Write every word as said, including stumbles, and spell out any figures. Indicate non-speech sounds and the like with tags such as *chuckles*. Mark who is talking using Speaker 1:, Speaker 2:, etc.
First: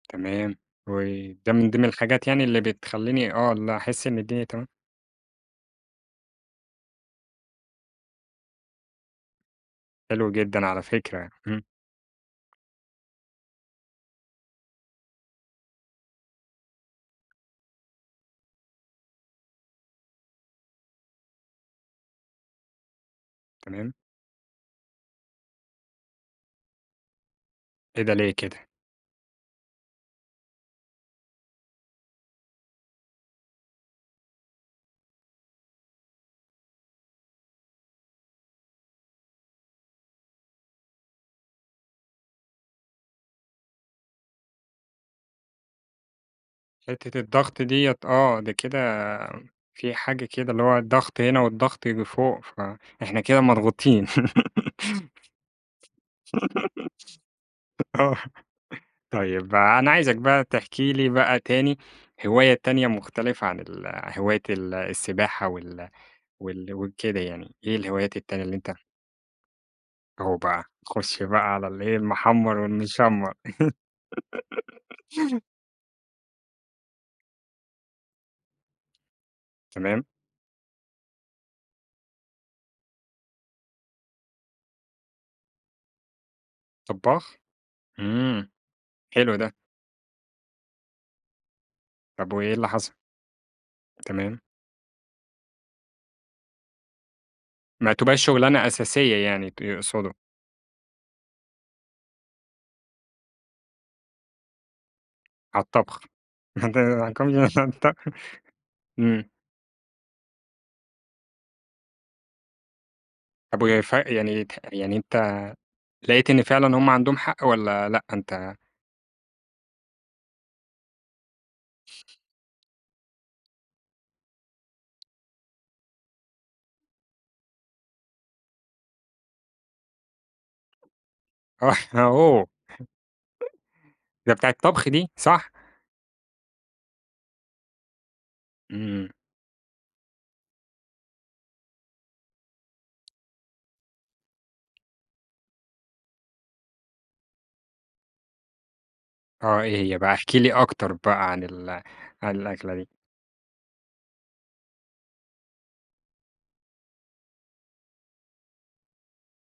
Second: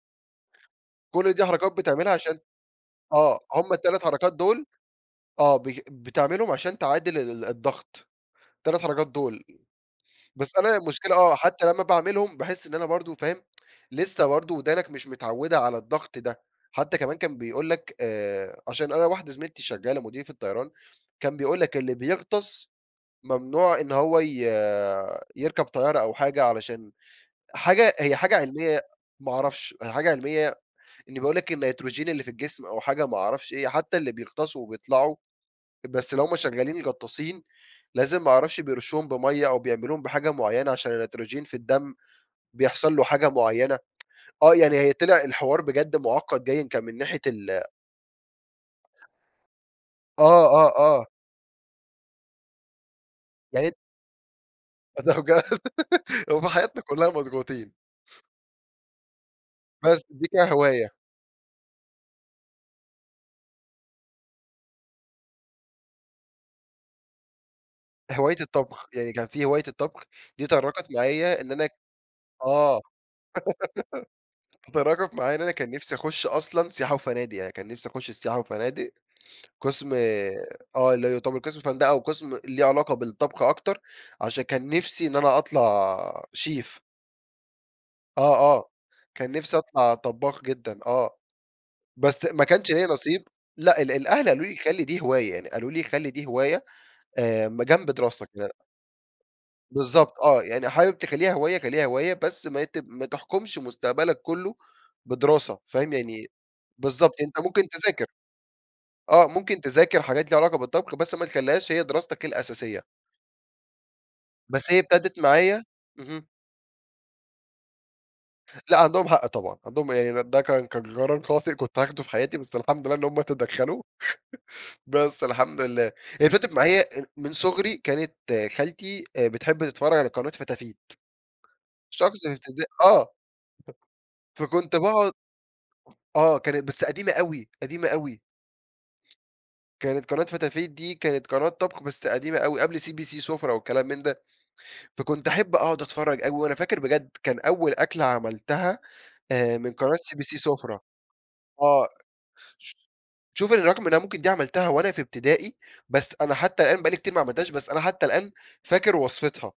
Speaker 1: تمام و
Speaker 2: كل دي
Speaker 1: ده من
Speaker 2: حركات
Speaker 1: ضمن
Speaker 2: بتعملها
Speaker 1: الحاجات
Speaker 2: عشان
Speaker 1: يعني اللي بتخليني
Speaker 2: آه،
Speaker 1: آه
Speaker 2: همُ
Speaker 1: اللي
Speaker 2: التلات
Speaker 1: أحس إن
Speaker 2: حركات
Speaker 1: الدنيا
Speaker 2: دول
Speaker 1: تمام.
Speaker 2: آه، ب بتعملهُم عشان تعادل ال الضَّغط، التلات حركات دول.
Speaker 1: حلو
Speaker 2: بس،
Speaker 1: جدًا
Speaker 2: أنا
Speaker 1: على
Speaker 2: المشكلة
Speaker 1: فكرة،
Speaker 2: آه،
Speaker 1: امم.
Speaker 2: حتى لمّا باعملهم باحِس إن أنا برضه فاهم؟ *tsk* لسه برضه ودانك مش متعوِّدة على الضَّغط ده. حتى كمان كان بيقول لك آآ، عشان أنا واحدة زميلتي شغالة مضيِّفة طيران، كان بيقول لك: "اللي بيغطس، ممنوع إن
Speaker 1: تمام.
Speaker 2: هو ي يركب طيارة."، أو حاجة علشان حاجة
Speaker 1: إيه ده،
Speaker 2: هي
Speaker 1: ليه
Speaker 2: حاجة
Speaker 1: كده؟
Speaker 2: علميَّة ما أعرفش، حاجة علميَّة إني بقول لك النيتروجين اللي في الجسم أو حاجة ما أعرفش إيه، حتى اللي بيغطسوا وبيطلعوا بس اللي هُم شغالين غطَّاسين، لازم ما أعرفش بيرُشُّوهم بمَيّه أو بيعملوهم بحاجة معينة عشان النيتروجين في الدم بيحصل له حاجة معينة. *tsk* آه، يعني هي طلع الحوار بجد مُعقَّد بايِن كان من
Speaker 1: حِتّة
Speaker 2: ناحية
Speaker 1: الضغط
Speaker 2: ال
Speaker 1: ديّة آه، ده كده في
Speaker 2: آه،
Speaker 1: حاجة كده اللي
Speaker 2: آه،
Speaker 1: هو
Speaker 2: آه.
Speaker 1: الضغط هنا والضغط اللي فوق، فإحنا كده
Speaker 2: يعني أنت
Speaker 1: مضغوطين.
Speaker 2: ده بجد، *giggles* هو في حياتنا كلها مضغُوطين.
Speaker 1: *laughs* آه، طيب أنا
Speaker 2: بس،
Speaker 1: عايزك
Speaker 2: دي
Speaker 1: بقى
Speaker 2: فيها هِواية.
Speaker 1: تحكي لي بقى تاني هواية تانية مختلفة عن ال هواية ال السباحة وال وال وكده يعني، إيه الهوايات
Speaker 2: هِواية
Speaker 1: التانية اللي أنت
Speaker 2: الطَّبخ، يعني كان في هِواية الطَّبخ
Speaker 1: أوه
Speaker 2: دي
Speaker 1: بقى،
Speaker 2: تطرَّقت
Speaker 1: خُش بقى
Speaker 2: معايا إن
Speaker 1: على
Speaker 2: أنا
Speaker 1: اللي إيه، المحمر
Speaker 2: آه،
Speaker 1: والمشمر.
Speaker 2: *giggles* تطرَّقت معايا إن
Speaker 1: *giggles*
Speaker 2: أنا كان نفسي أخُش أصلًا سياحة وفنادق، يعني كان نفسي أخُش السياحة وفنادق قسم
Speaker 1: تمام.
Speaker 2: آآ، آه، اللي هو يُعتبر قسم فندقة وقسم ليه علاقة بالطَّبخ أكتر، عشان كان نفسي إن أنا أطلع شيف.
Speaker 1: طباخ!
Speaker 2: آه،
Speaker 1: إمم،
Speaker 2: آه. كان
Speaker 1: حلو ده.
Speaker 2: نفسي أطلَع طبَّاخ جدًا، آه. بس
Speaker 1: طَب
Speaker 2: ما
Speaker 1: وإيه اللي
Speaker 2: كانش ليّا
Speaker 1: حصل؟
Speaker 2: نصِيب. لأ، ال الأهل
Speaker 1: تمام.
Speaker 2: قالوا لي: "خلِّ دي هِواية." يعني قالوا لي: "خلِّ دي هِواية آآ، ما جنب
Speaker 1: ما تبقاش
Speaker 2: دِراستك."
Speaker 1: شغلانة أساسية يعني ت يقصدوا.
Speaker 2: بالضبط آه، "يعني حابب تخلِّيها هِواية خلِّيها هِواية بس ما ت ما تحكُمش مستقبلك كله بدراسة."،
Speaker 1: على
Speaker 2: فاهم
Speaker 1: الطبخ
Speaker 2: يعني؟ بالضبط، أنتَ ممكن
Speaker 1: *unintelligible*
Speaker 2: تذاكر. آه
Speaker 1: إمم.
Speaker 2: ممكن تذاكر حاجات ليها علاقة بالطَّبخ، بس ما تخليهاش هي دراستك الأساسيَّة.
Speaker 1: طََب وهي ف يعني ت
Speaker 2: بس هي
Speaker 1: يعني
Speaker 2: ابتدت
Speaker 1: أنت
Speaker 2: معايا امم.
Speaker 1: لقيت إن فعلًا هُم عندهم حق والّا لأ؟ أنت
Speaker 2: لأ عندهم حق طبعًا، عندهم يعني ده كان كان جرار خاطئ كنت هاخده في حياتي، بس الحمد لله إن هُم تدّخلوا. *laughs* بس الحمد لله، هي فضلت معايا هي من صغري كانت خالتي بتحب تتفرج على قناة فتافيت.
Speaker 1: آه، إحنا
Speaker 2: شخص
Speaker 1: أوه
Speaker 2: *unintelligible* آه،
Speaker 1: *chuckles* ده بتاعة
Speaker 2: فكنت
Speaker 1: طبخ دي،
Speaker 2: باقعد
Speaker 1: صح؟
Speaker 2: آه، كانت بس قديمة أوي، قديمة أوي.
Speaker 1: إمم.
Speaker 2: كانت قناة فتافيت، دي كانت قناة طبخ بس قديمة أو قبل CBC سفرة، والكلام من ده. فكنت أحب أقعد أتفرج أوي. وأنا فاكر بجد كان أول أكلة عملتها آآ،
Speaker 1: آه
Speaker 2: من
Speaker 1: إيه
Speaker 2: قناة
Speaker 1: هي بقى؟ احكِ
Speaker 2: CBC
Speaker 1: لي
Speaker 2: سفرة
Speaker 1: أكتر بقى عن ال
Speaker 2: آه،
Speaker 1: عن
Speaker 2: ش
Speaker 1: الأكلة دي.
Speaker 2: شوف برغم إن ممكن دي عملتها وأنا في ابتدائي، بس أنا حتى الآن بقى لي كتير ما عملتهاش، بس أنا حتى الآن فاكر وصفتها.